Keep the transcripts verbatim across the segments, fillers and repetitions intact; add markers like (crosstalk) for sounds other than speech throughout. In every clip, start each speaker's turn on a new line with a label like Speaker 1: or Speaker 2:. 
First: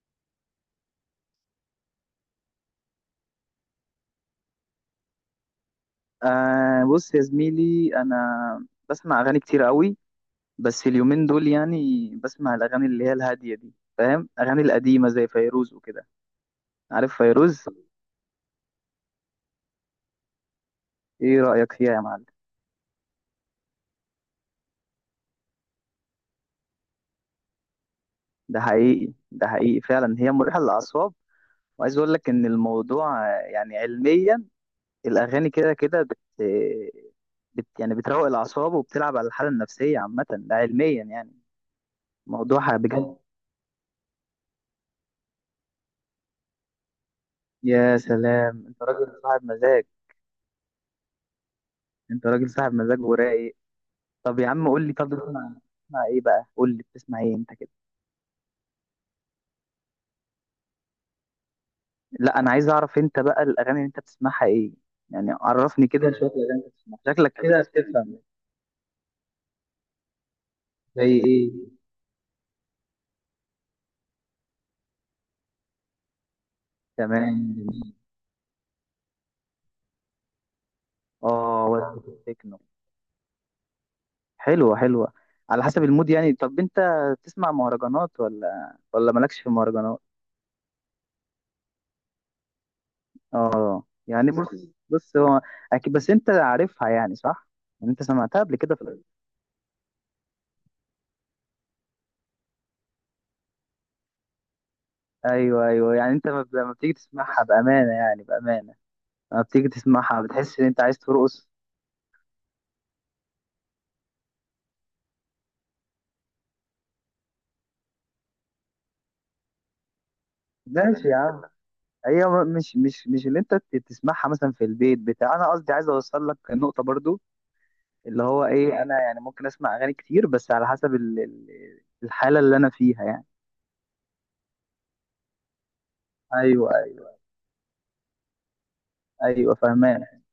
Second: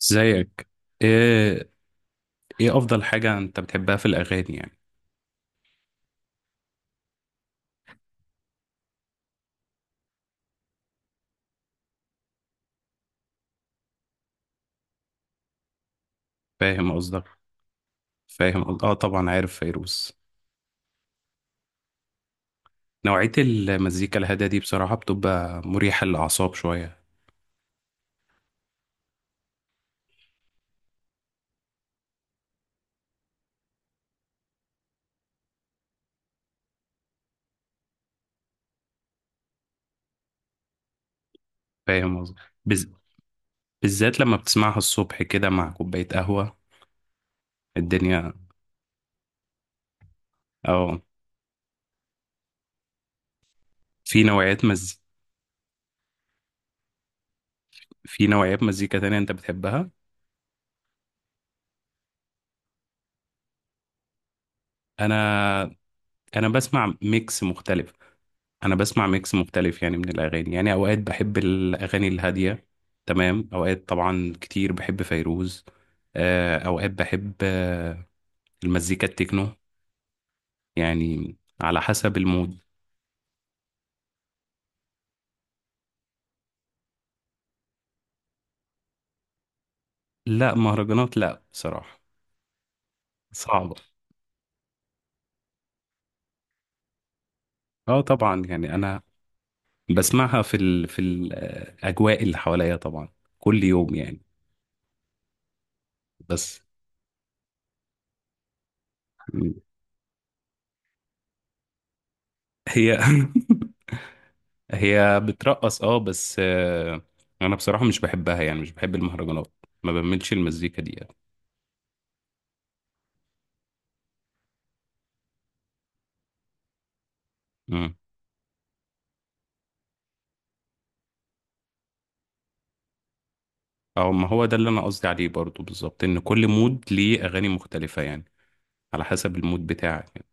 Speaker 1: زيك، ايه؟ ايه افضل حاجة انت بتحبها في الاغاني يعني؟
Speaker 2: آه، بص يا زميلي، انا بسمع اغاني كتير قوي. بس اليومين دول يعني بسمع الاغاني اللي هي الهاديه دي، فاهم؟ اغاني القديمه زي فيروز وكده،
Speaker 1: فاهم
Speaker 2: عارف
Speaker 1: قصدك.
Speaker 2: فيروز؟
Speaker 1: فاهم قصد- اه، طبعا عارف فيروز.
Speaker 2: ايه رايك فيها يا معلم؟
Speaker 1: نوعية المزيكا الهادية دي بصراحة بتبقى مريحة للاعصاب شوية.
Speaker 2: ده حقيقي، ده حقيقي فعلا، هي مريحه للاعصاب. وعايز اقول لك ان الموضوع آه، يعني علميا، الاغاني كده كده بت... بت يعني بتروق الاعصاب وبتلعب على الحاله النفسيه عامه، ده علميا يعني.
Speaker 1: فاهم قصدك
Speaker 2: موضوع
Speaker 1: بز...
Speaker 2: بجد. طب،
Speaker 1: بالذات لما بتسمعها الصبح كده مع كوباية قهوة.
Speaker 2: يا
Speaker 1: الدنيا.
Speaker 2: سلام، انت راجل صاحب مزاج.
Speaker 1: اه.
Speaker 2: انت راجل صاحب مزاج ورايق.
Speaker 1: في
Speaker 2: طب يا
Speaker 1: نوعيات
Speaker 2: عم قول لي،
Speaker 1: مز...
Speaker 2: طب بتسمع بتسمع ايه بقى؟ قول لي بتسمع ايه انت كده؟
Speaker 1: في نوعيات مزيكا تانية انت بتحبها؟
Speaker 2: لا، انا عايز اعرف انت بقى الاغاني اللي انت بتسمعها ايه، يعني
Speaker 1: انا
Speaker 2: عرفني كده شويه الاغاني
Speaker 1: انا
Speaker 2: اللي انت
Speaker 1: بسمع
Speaker 2: بتسمعها، شكلك
Speaker 1: ميكس
Speaker 2: كده
Speaker 1: مختلف.
Speaker 2: بتفهم.
Speaker 1: انا بسمع ميكس مختلف، يعني من الاغاني. يعني اوقات
Speaker 2: زي
Speaker 1: بحب
Speaker 2: ايه؟
Speaker 1: الاغاني الهاديه. تمام. اوقات طبعا كتير بحب فيروز. آه، اوقات بحب
Speaker 2: تمام، جميل.
Speaker 1: آه، المزيكا التكنو، يعني
Speaker 2: اه،
Speaker 1: على
Speaker 2: وقت
Speaker 1: حسب
Speaker 2: التكنو،
Speaker 1: المود.
Speaker 2: حلوه حلوه. على حسب المود يعني. طب انت بتسمع مهرجانات ولا ولا مالكش في مهرجانات؟
Speaker 1: لا، مهرجانات لا بصراحه. صعبه.
Speaker 2: اه، يعني بص بص هو اكيد، بس انت عارفها يعني صح؟ يعني
Speaker 1: اه،
Speaker 2: انت سمعتها
Speaker 1: طبعا
Speaker 2: قبل
Speaker 1: يعني
Speaker 2: كده في
Speaker 1: انا
Speaker 2: ال-
Speaker 1: بسمعها في ال في الاجواء اللي حواليا طبعا، كل يوم يعني.
Speaker 2: ايوه ايوه، يعني انت لما بت-
Speaker 1: بس.
Speaker 2: لما بتيجي تسمعها بامانه، يعني بامانه، لما بتيجي تسمعها بتحس ان انت عايز ترقص.
Speaker 1: هي. (laughs) هي بترقص اه، بس آه، انا بصراحة مش بحبها، يعني مش بحب المهرجانات. ما بملش المزيكا دي
Speaker 2: ماشي
Speaker 1: يعني.
Speaker 2: يا عم. هي م- مش مش مش اللي انت ت- تسمعها مثلا في البيت بتاع، انا قصدي عايز اوصل لك النقطه برضو،
Speaker 1: امم.
Speaker 2: اللي هو ايه، انا يعني ممكن اسمع اغاني كتير بس على حسب ال- ال- الحاله اللي انا فيها يعني.
Speaker 1: او ما هو ده اللي انا قصدي عليه برضو بالظبط، ان كل
Speaker 2: ايوه
Speaker 1: مود
Speaker 2: ايوه
Speaker 1: ليه اغاني مختلفة يعني، على حسب
Speaker 2: ايوه،
Speaker 1: المود
Speaker 2: فاهمان.
Speaker 1: بتاعك يعني.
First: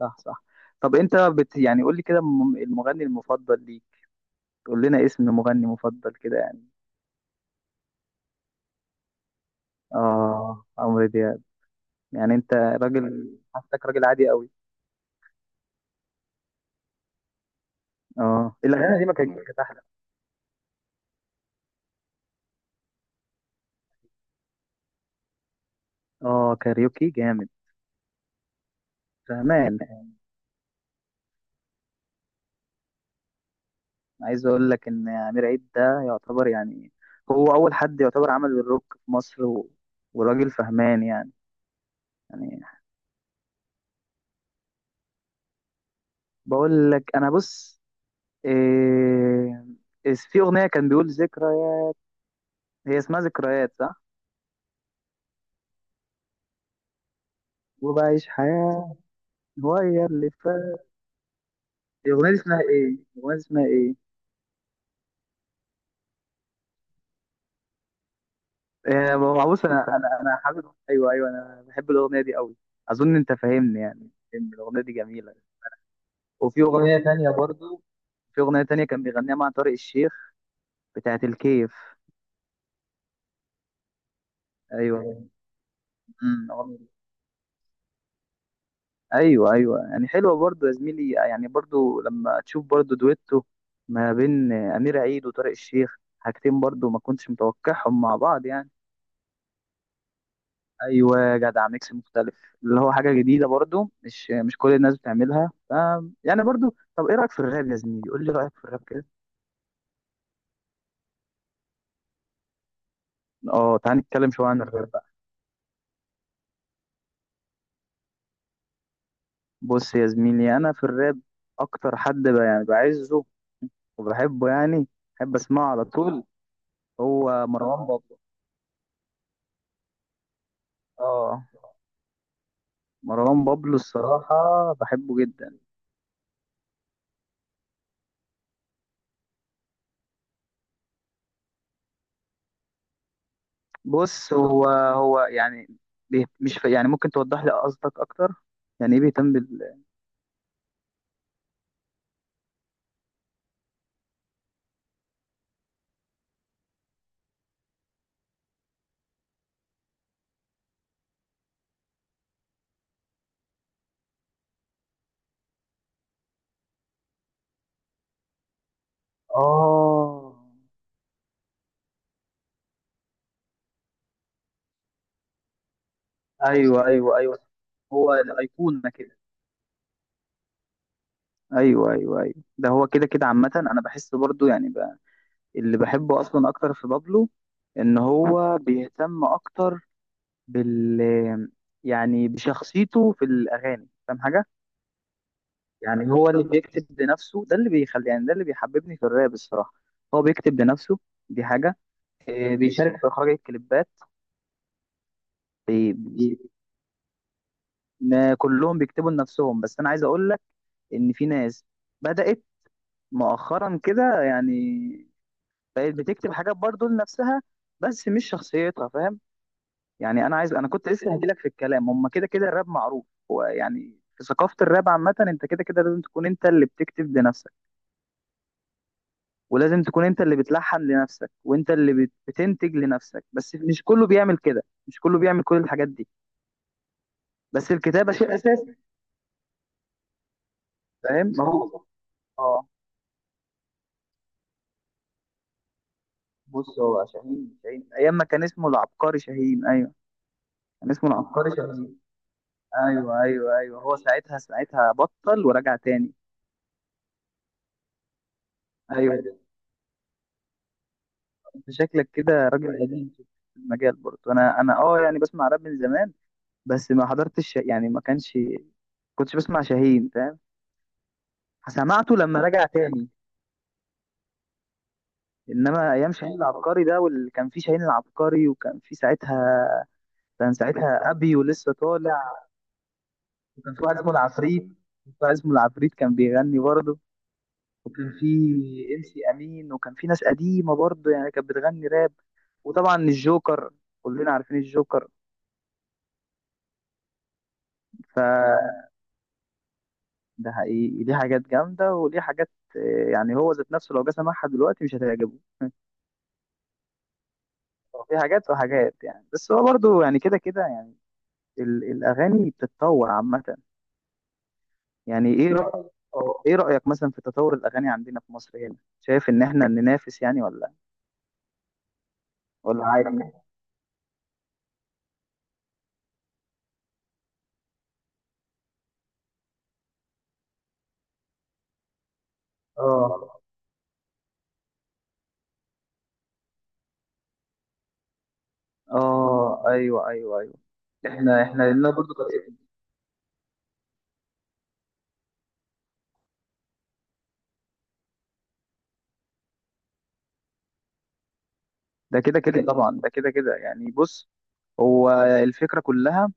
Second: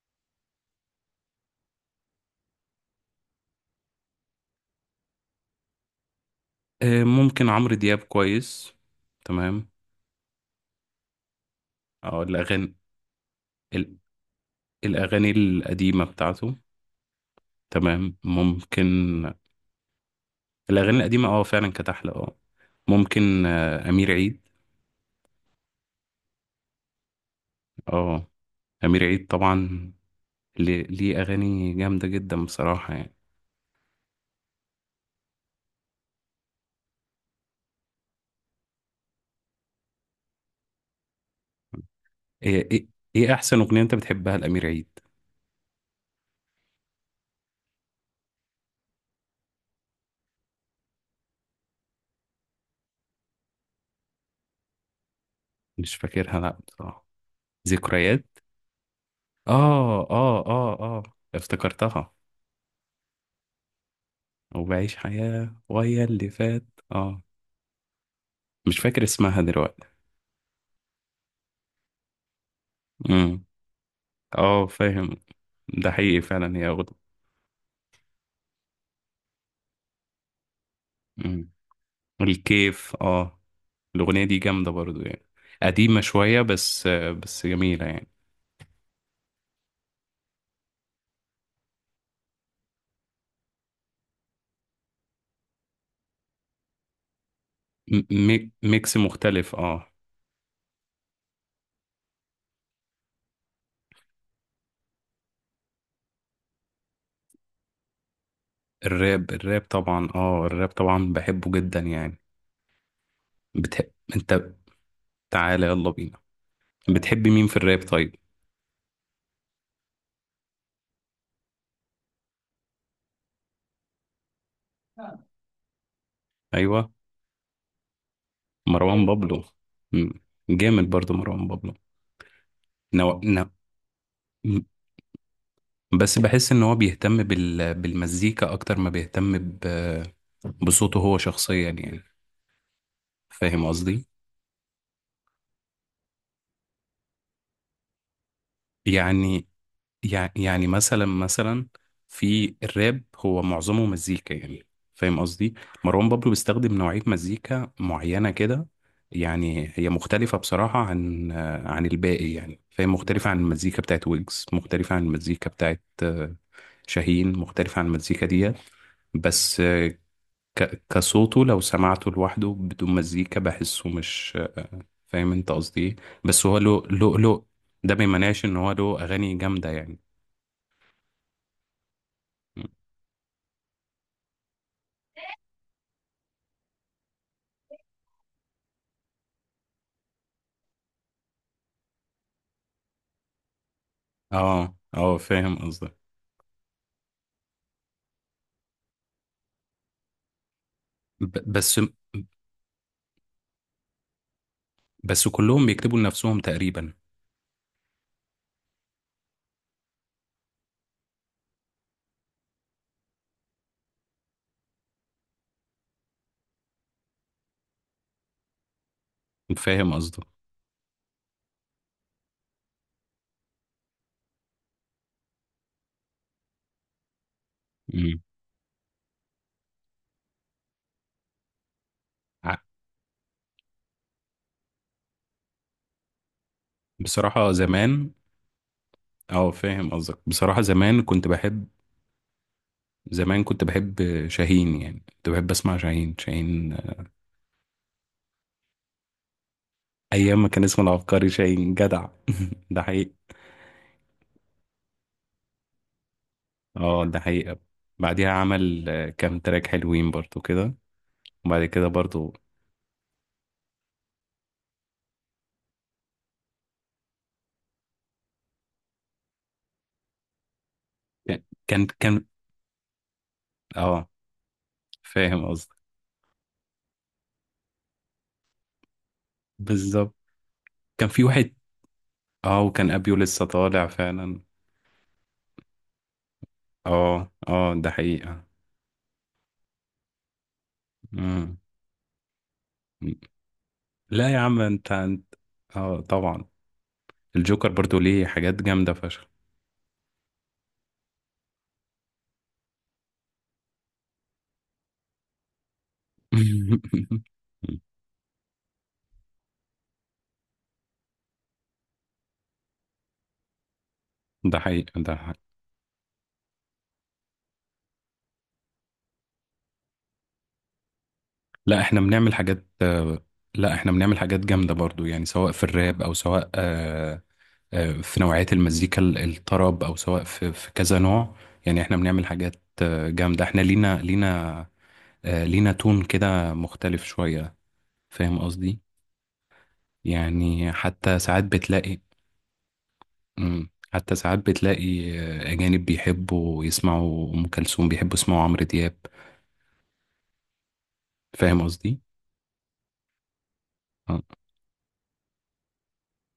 Speaker 2: صح صح. طب انت بت يعني قول لي كده الم- المغني المفضل ليك، قول لنا اسم مغني مفضل كده يعني.
Speaker 1: آه، ممكن عمرو دياب كويس. تمام.
Speaker 2: اه، عمرو دياب.
Speaker 1: او
Speaker 2: يعني انت
Speaker 1: الاغاني،
Speaker 2: راجل، حاسسك
Speaker 1: ال-
Speaker 2: راجل عادي قوي.
Speaker 1: الاغاني القديمة بتاعته. تمام
Speaker 2: اه، الاغاني، الأغاني دي ما كانت
Speaker 1: ممكن.
Speaker 2: كانت أحلى.
Speaker 1: الاغاني القديمة اه، فعلا كانت احلى اه. ممكن آه، امير عيد.
Speaker 2: اه، كاريوكي جامد.
Speaker 1: اه، امير عيد
Speaker 2: فهمان.
Speaker 1: طبعا. ليه ليه اغاني جامده جدا بصراحه يعني.
Speaker 2: عايز اقول لك ان امير عيد ده يعتبر يعني، هو اول حد يعتبر عمل الروك في مصر و... وراجل فهمان يعني. يعني
Speaker 1: ايه، ايه، إيه احسن اغنيه انت بتحبها الامير عيد؟
Speaker 2: بقول لك انا بص، إيه... إيه في اغنيه كان بيقول ذكريات، هي اسمها ذكريات صح؟
Speaker 1: مش فاكرها لا بصراحه. ذكريات.
Speaker 2: وبعيش حياه غير
Speaker 1: اه
Speaker 2: اللي
Speaker 1: اه اه
Speaker 2: فات.
Speaker 1: اه. افتكرتها.
Speaker 2: الاغنيه دي اسمها ايه؟ الاغنيه دي اسمها ايه؟
Speaker 1: وبعيش حياه ويا اللي فات. اه. مش فاكر
Speaker 2: إيه،
Speaker 1: اسمها
Speaker 2: بص
Speaker 1: دلوقتي.
Speaker 2: انا، انا انا حابب، ايوه ايوه، انا بحب الاغنيه دي قوي. اظن انت
Speaker 1: امم.
Speaker 2: فاهمني، يعني فاهمني،
Speaker 1: اه،
Speaker 2: الاغنيه دي
Speaker 1: فاهم.
Speaker 2: جميله.
Speaker 1: ده حقيقي فعلا
Speaker 2: وفي
Speaker 1: هي اغنيه.
Speaker 2: اغنيه تانية برضو، في اغنيه تانية كان بيغنيها مع طارق الشيخ، بتاعة
Speaker 1: امم.
Speaker 2: الكيف.
Speaker 1: الكيف اه. الاغنيه دي جامده برضو يعني،
Speaker 2: ايوه.
Speaker 1: قديمه شويه،
Speaker 2: امم، والله.
Speaker 1: بس بس جميله يعني.
Speaker 2: ايوه ايوه، يعني حلوه برضو يا زميلي، يعني برضو لما تشوف برضو دويتو ما بين امير عيد وطارق الشيخ، حاجتين برضو ما كنتش متوقعهم
Speaker 1: م-
Speaker 2: مع بعض
Speaker 1: ميك-
Speaker 2: يعني.
Speaker 1: ميكس مختلف اه.
Speaker 2: ايوه يا جدع، ميكس مختلف، اللي هو حاجه جديده برضو، مش مش كل الناس بتعملها، ف يعني برضو. طب ايه رايك في الراب يا زميلي؟ قول لي رايك في الراب كده.
Speaker 1: الراب، الراب طبعا، اه، الراب طبعا بحبه جدا يعني.
Speaker 2: اه،
Speaker 1: بتحب
Speaker 2: تعال نتكلم
Speaker 1: انت،
Speaker 2: شويه عن الراب بقى.
Speaker 1: تعالى يلا بينا، بتحب مين في الراب طيب؟
Speaker 2: بص يا زميلي، انا في الراب اكتر حد ب- يعني بعزه وبحبه يعني، بحب اسمعه على طول،
Speaker 1: ايوه.
Speaker 2: هو مروان بابلو.
Speaker 1: مروان بابلو. مم. جامد برضو
Speaker 2: اه،
Speaker 1: مروان بابلو. نو...
Speaker 2: مروان
Speaker 1: نو...
Speaker 2: بابلو الصراحة
Speaker 1: مم.
Speaker 2: بحبه جدا.
Speaker 1: بس بحس ان هو بيهتم بال... بالمزيكا اكتر ما بيهتم ب... بصوته هو شخصيا يعني. فاهم قصدي.
Speaker 2: بص، هو هو يعني بيه- مش ف... يعني ممكن توضح لي قصدك اكتر، يعني ايه بيهتم
Speaker 1: يعني،
Speaker 2: بال؟
Speaker 1: يع- يعني مثلا مثلا، في الراب هو معظمه مزيكا يعني. فاهم قصدي. مروان بابلو بيستخدم نوعية مزيكا معينة كده. يعني هي مختلفة بصراحة عن آه، عن الباقي يعني. فاهم، مختلفة عن المزيكا بتاعت ويجز، مختلفة عن المزيكا بتاعت آه، شاهين، مختلفة عن المزيكا ديت. بس آه،
Speaker 2: اه،
Speaker 1: ك- كصوته لو سمعته لوحده بدون مزيكا، بحسه مش، فاهم انت قصدي ايه. بس هو له،
Speaker 2: ايوه ايوه
Speaker 1: له
Speaker 2: ايوه،
Speaker 1: له ده ما
Speaker 2: هو
Speaker 1: يمنعش ان هو
Speaker 2: الايقونة
Speaker 1: له
Speaker 2: كده.
Speaker 1: اغاني جامدة يعني.
Speaker 2: ايوه ايوه ايوه، ده هو كده كده عامة. انا بحس برضو يعني بقى اللي بحبه اصلا اكتر في بابلو ان هو بيهتم اكتر بال، يعني بشخصيته في الاغاني، فاهم حاجة؟
Speaker 1: اه اه، فاهم قصدك.
Speaker 2: يعني هو اللي بيكتب لنفسه، ده اللي بيخلي يعني، ده اللي بيحببني في الراب الصراحة، هو بيكتب لنفسه،
Speaker 1: ب-
Speaker 2: دي حاجة.
Speaker 1: بس
Speaker 2: إيه، بيشارك في إخراج الكليبات.
Speaker 1: بس كلهم
Speaker 2: بي...
Speaker 1: بيكتبوا
Speaker 2: بي...
Speaker 1: لنفسهم تقريبا.
Speaker 2: ما كلهم بيكتبوا لنفسهم، بس أنا عايز أقول لك إن في ناس بدأت مؤخرا كده يعني بقت بتكتب حاجات برضو لنفسها، بس مش شخصيتها، فاهم؟
Speaker 1: فاهم
Speaker 2: يعني
Speaker 1: قصدك.
Speaker 2: أنا عايز، أنا كنت لسه هجيلك في الكلام. هما كده كده الراب معروف هو يعني، في ثقافة الراب عامة أنت كده كده لازم تكون أنت اللي بتكتب لنفسك،
Speaker 1: مم.
Speaker 2: ولازم تكون انت اللي بتلحن لنفسك، وانت اللي بت-
Speaker 1: ع-
Speaker 2: بتنتج لنفسك، بس مش كله بيعمل كده، مش كله بيعمل كل الحاجات دي.
Speaker 1: بصراحة
Speaker 2: بس
Speaker 1: زمان.
Speaker 2: الكتابة شيء اساسي،
Speaker 1: اه، فاهم قصدك. بصراحة زمان
Speaker 2: فاهم؟
Speaker 1: كنت
Speaker 2: ما
Speaker 1: بحب،
Speaker 2: هو اه.
Speaker 1: زمان كنت بحب شاهين. يعني كنت بحب اسمع شاهين شاهين
Speaker 2: بص،
Speaker 1: آه،
Speaker 2: هو شاهين شاهين ايام ما كان اسمه العبقري شاهين، ايوه،
Speaker 1: ايام ما كان اسمه
Speaker 2: كان اسمه
Speaker 1: العبقري
Speaker 2: العبقري
Speaker 1: شاهين
Speaker 2: شاهين.
Speaker 1: جدع. (laughs) ده حقيقي.
Speaker 2: ايوه ايوه ايوه، هو ساعتها ساعتها بطل ورجع تاني.
Speaker 1: اه، ده حقيقة. بعديها عمل آه،
Speaker 2: ايوه،
Speaker 1: كام تراك حلوين برضو كده، وبعد
Speaker 2: انت
Speaker 1: كده
Speaker 2: شكلك
Speaker 1: برضو.
Speaker 2: كده راجل قديم في المجال برضه. انا انا اه يعني بسمع راب من زمان، بس ما حضرتش يعني ما كانش كنتش بسمع شاهين، فاهم؟
Speaker 1: كان كان
Speaker 2: سمعته
Speaker 1: كان-
Speaker 2: لما رجع تاني.
Speaker 1: اه فاهم قصدك
Speaker 2: انما ايام شاهين العبقري ده، واللي كان فيه شاهين العبقري وكان فيه ساعتها،
Speaker 1: بالظبط،
Speaker 2: كان
Speaker 1: كان
Speaker 2: ساعتها
Speaker 1: في
Speaker 2: ابي
Speaker 1: واحد.
Speaker 2: ولسه طالع،
Speaker 1: اه، وكان ابيو لسه
Speaker 2: وكان في
Speaker 1: طالع
Speaker 2: واحد اسمه
Speaker 1: فعلا.
Speaker 2: العفريت، في واحد اسمه العفريت، كان بيغني برضه.
Speaker 1: اه اه ده
Speaker 2: وكان في
Speaker 1: حقيقة.
Speaker 2: ام سي امين، وكان في ناس قديمه برضه يعني كانت
Speaker 1: مم.
Speaker 2: بتغني راب. وطبعا الجوكر،
Speaker 1: لا
Speaker 2: كلنا
Speaker 1: يا
Speaker 2: عارفين
Speaker 1: عم، انت
Speaker 2: الجوكر،
Speaker 1: انت اه طبعا الجوكر برضو ليه حاجات
Speaker 2: فده
Speaker 1: جامدة فشخ.
Speaker 2: حقيقي، ليه حاجات جامده وليه حاجات آه، يعني هو ذات نفسه لو جه سمعها دلوقتي مش هتعجبه.
Speaker 1: (laughs)
Speaker 2: هو في حاجات وحاجات يعني، بس هو برضه يعني كده كده يعني ال- الاغاني بتتطور عامه.
Speaker 1: ده حقيقة، ده
Speaker 2: يعني ايه،
Speaker 1: حقيقة.
Speaker 2: لا رأيك أو ايه رأيك مثلا في تطور الاغاني عندنا في مصر هنا؟ شايف ان احنا ننافس يعني؟ ولا
Speaker 1: لا احنا بنعمل حاجات
Speaker 2: ولا
Speaker 1: آه،
Speaker 2: عادي؟
Speaker 1: لا، احنا بنعمل حاجات جامدة برضو يعني، سواء في الراب، او سواء آه، آه، في نوعية المزيكا ال- الطرب، او سواء في في كذا نوع يعني. احنا بنعمل حاجات آه،
Speaker 2: اه
Speaker 1: جامدة. احنا لينا، لينا آه، لينا تون كده مختلف شوية. فاهم قصدي؟
Speaker 2: اه، ايوه ايوه ايوه.
Speaker 1: يعني حتى
Speaker 2: احنا
Speaker 1: ساعات
Speaker 2: احنا لنا
Speaker 1: بتلاقي.
Speaker 2: برضه طريقتنا.
Speaker 1: مم. حتى ساعات بتلاقي آه، أجانب بيحبوا يسمعوا أم كلثوم، بيحبوا يسمعوا عمرو دياب. فاهم قصدي؟
Speaker 2: ده كده كده طبعا، ده كده كده يعني.
Speaker 1: آه.
Speaker 2: بص هو، الفكرة كلها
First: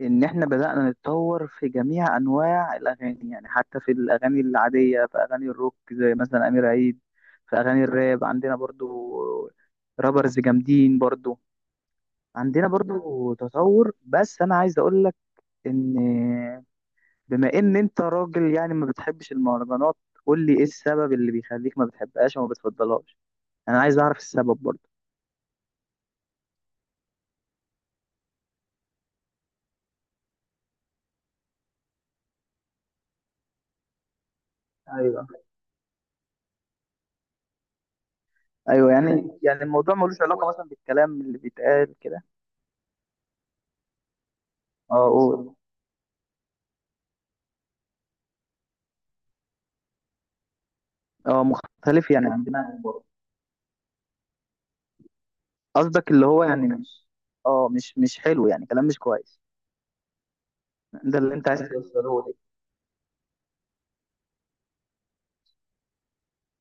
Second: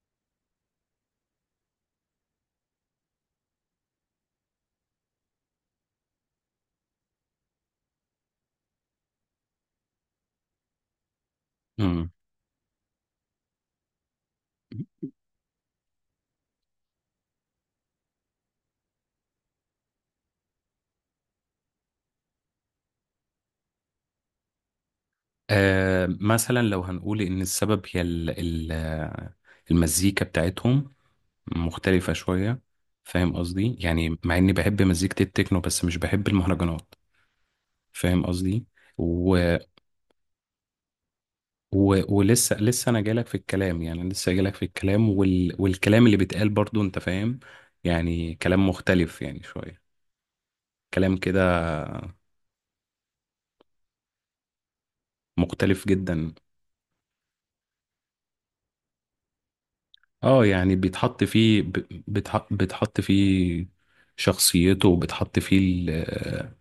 Speaker 2: إن إحنا بدأنا نتطور في جميع أنواع الأغاني، يعني حتى في الأغاني العادية، في أغاني الروك زي مثلا أمير عيد، في أغاني الراب عندنا برضو رابرز جامدين برضو،
Speaker 1: مم.
Speaker 2: عندنا برضو تطور. بس أنا عايز أقول ان بما ان انت راجل يعني ما بتحبش المهرجانات، قول لي ايه السبب اللي بيخليك ما بتحبهاش وما بتفضلهاش، انا عايز اعرف السبب برضه.
Speaker 1: آه، مثلا لو هنقول إن السبب هي ال ال آه، المزيكا بتاعتهم مختلفة شوية. فاهم قصدي؟ يعني مع إني بحب مزيكة
Speaker 2: ايوه
Speaker 1: التكنو، بس مش بحب المهرجانات. فاهم قصدي؟
Speaker 2: ايوه، يعني
Speaker 1: و...
Speaker 2: يعني الموضوع ملوش علاقة مثلا بالكلام اللي بيتقال
Speaker 1: و...
Speaker 2: كده.
Speaker 1: ولسه لسه انا جايلك في الكلام، يعني لسه جايلك في الكلام
Speaker 2: اه، قول.
Speaker 1: وال... والكلام اللي بيتقال برضو انت فاهم. يعني كلام مختلف يعني شوية، كلام
Speaker 2: اه،
Speaker 1: كده
Speaker 2: مختلف يعني عن دماغك برضه؟
Speaker 1: مختلف
Speaker 2: قصدك اللي
Speaker 1: جدا.
Speaker 2: هو يعني مش، اه، مش مش حلو يعني، كلام مش كويس،
Speaker 1: اه يعني
Speaker 2: ده
Speaker 1: بيتحط
Speaker 2: اللي انت عايز
Speaker 1: فيه ب...
Speaker 2: توصله لي.
Speaker 1: بتح... بتحط فيه شخصيته، وبتحط فيه ال-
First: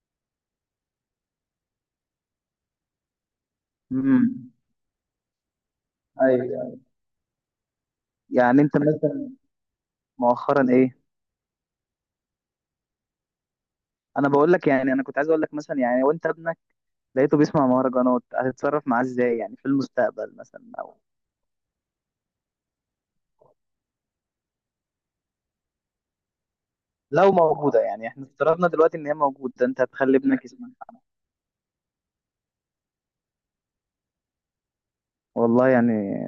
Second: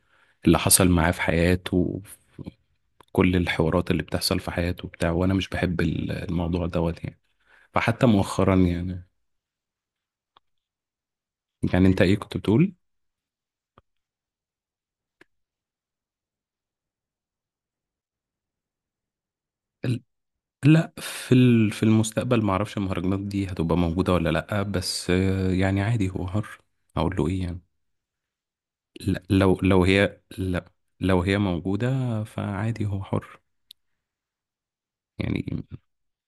Speaker 1: اللي حصل معاه في حياته، كل الحوارات اللي بتحصل في
Speaker 2: امم،
Speaker 1: حياته بتاع. وانا مش بحب ال- الموضوع
Speaker 2: ايوه.
Speaker 1: دوت يعني. فحتى مؤخرا
Speaker 2: يعني انت
Speaker 1: يعني.
Speaker 2: مثلا، مؤخرا ايه؟
Speaker 1: يعني انت ايه كنت بتقول؟
Speaker 2: انا بقول لك يعني، انا كنت عايز اقول لك مثلا يعني، وانت ابنك لقيته بيسمع مهرجانات، هتتصرف معاه ازاي يعني في المستقبل مثلا؟
Speaker 1: لا،
Speaker 2: او
Speaker 1: في ال- في المستقبل ما اعرفش المهرجانات دي هتبقى موجودة ولا لا، بس آه، يعني عادي هو حر. اقول له
Speaker 2: لو
Speaker 1: ايه يعني.
Speaker 2: موجودة يعني، احنا افترضنا دلوقتي ان هي
Speaker 1: لا لو
Speaker 2: موجودة، انت
Speaker 1: لو
Speaker 2: هتخلي
Speaker 1: هي
Speaker 2: ابنك
Speaker 1: لا،
Speaker 2: يسمع؟
Speaker 1: لو هي موجودة فعادي هو حر يعني.
Speaker 2: والله يعني.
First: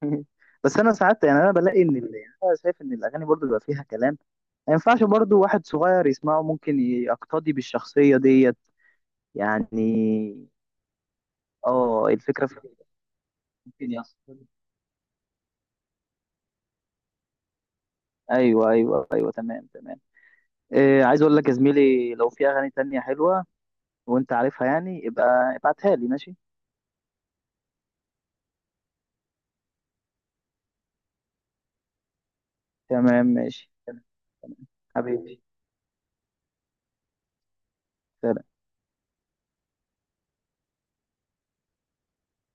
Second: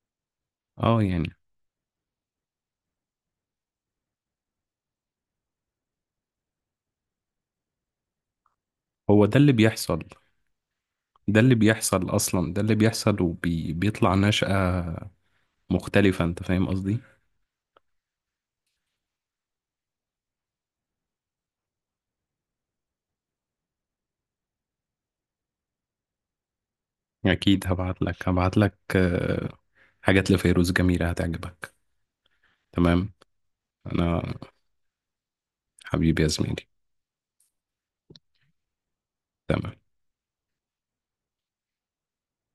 Speaker 2: (laughs) بس انا
Speaker 1: اه
Speaker 2: ساعات
Speaker 1: يعني،
Speaker 2: يعني انا بلاقي ان ال- يعني انا شايف ان الاغاني برضو بيبقى فيها كلام ما ينفعش برضو واحد صغير يسمعه، ممكن يقتدي بالشخصية ديت
Speaker 1: هو ده اللي
Speaker 2: يعني.
Speaker 1: بيحصل. ده اللي
Speaker 2: اه،
Speaker 1: بيحصل
Speaker 2: الفكرة
Speaker 1: اصلا،
Speaker 2: في
Speaker 1: ده اللي
Speaker 2: كده،
Speaker 1: بيحصل
Speaker 2: ممكن
Speaker 1: وبيطلع
Speaker 2: يحصل.
Speaker 1: نشأة مختلفة، انت فاهم قصدي.
Speaker 2: ايوه ايوه ايوه، تمام تمام. إيه، عايز اقول لك يا زميلي لو في اغاني تانية حلوة وانت عارفها يعني، ابقى ابعتها لي ماشي؟
Speaker 1: اكيد هبعت لك، هبعت لك آه، حاجات لفيروز جميلة هتعجبك. تمام.
Speaker 2: تمام، ماشي، تمام.
Speaker 1: انا.
Speaker 2: تمام. حبيبي.
Speaker 1: حبيبي يا زميلي.
Speaker 2: سلام.
Speaker 1: تمام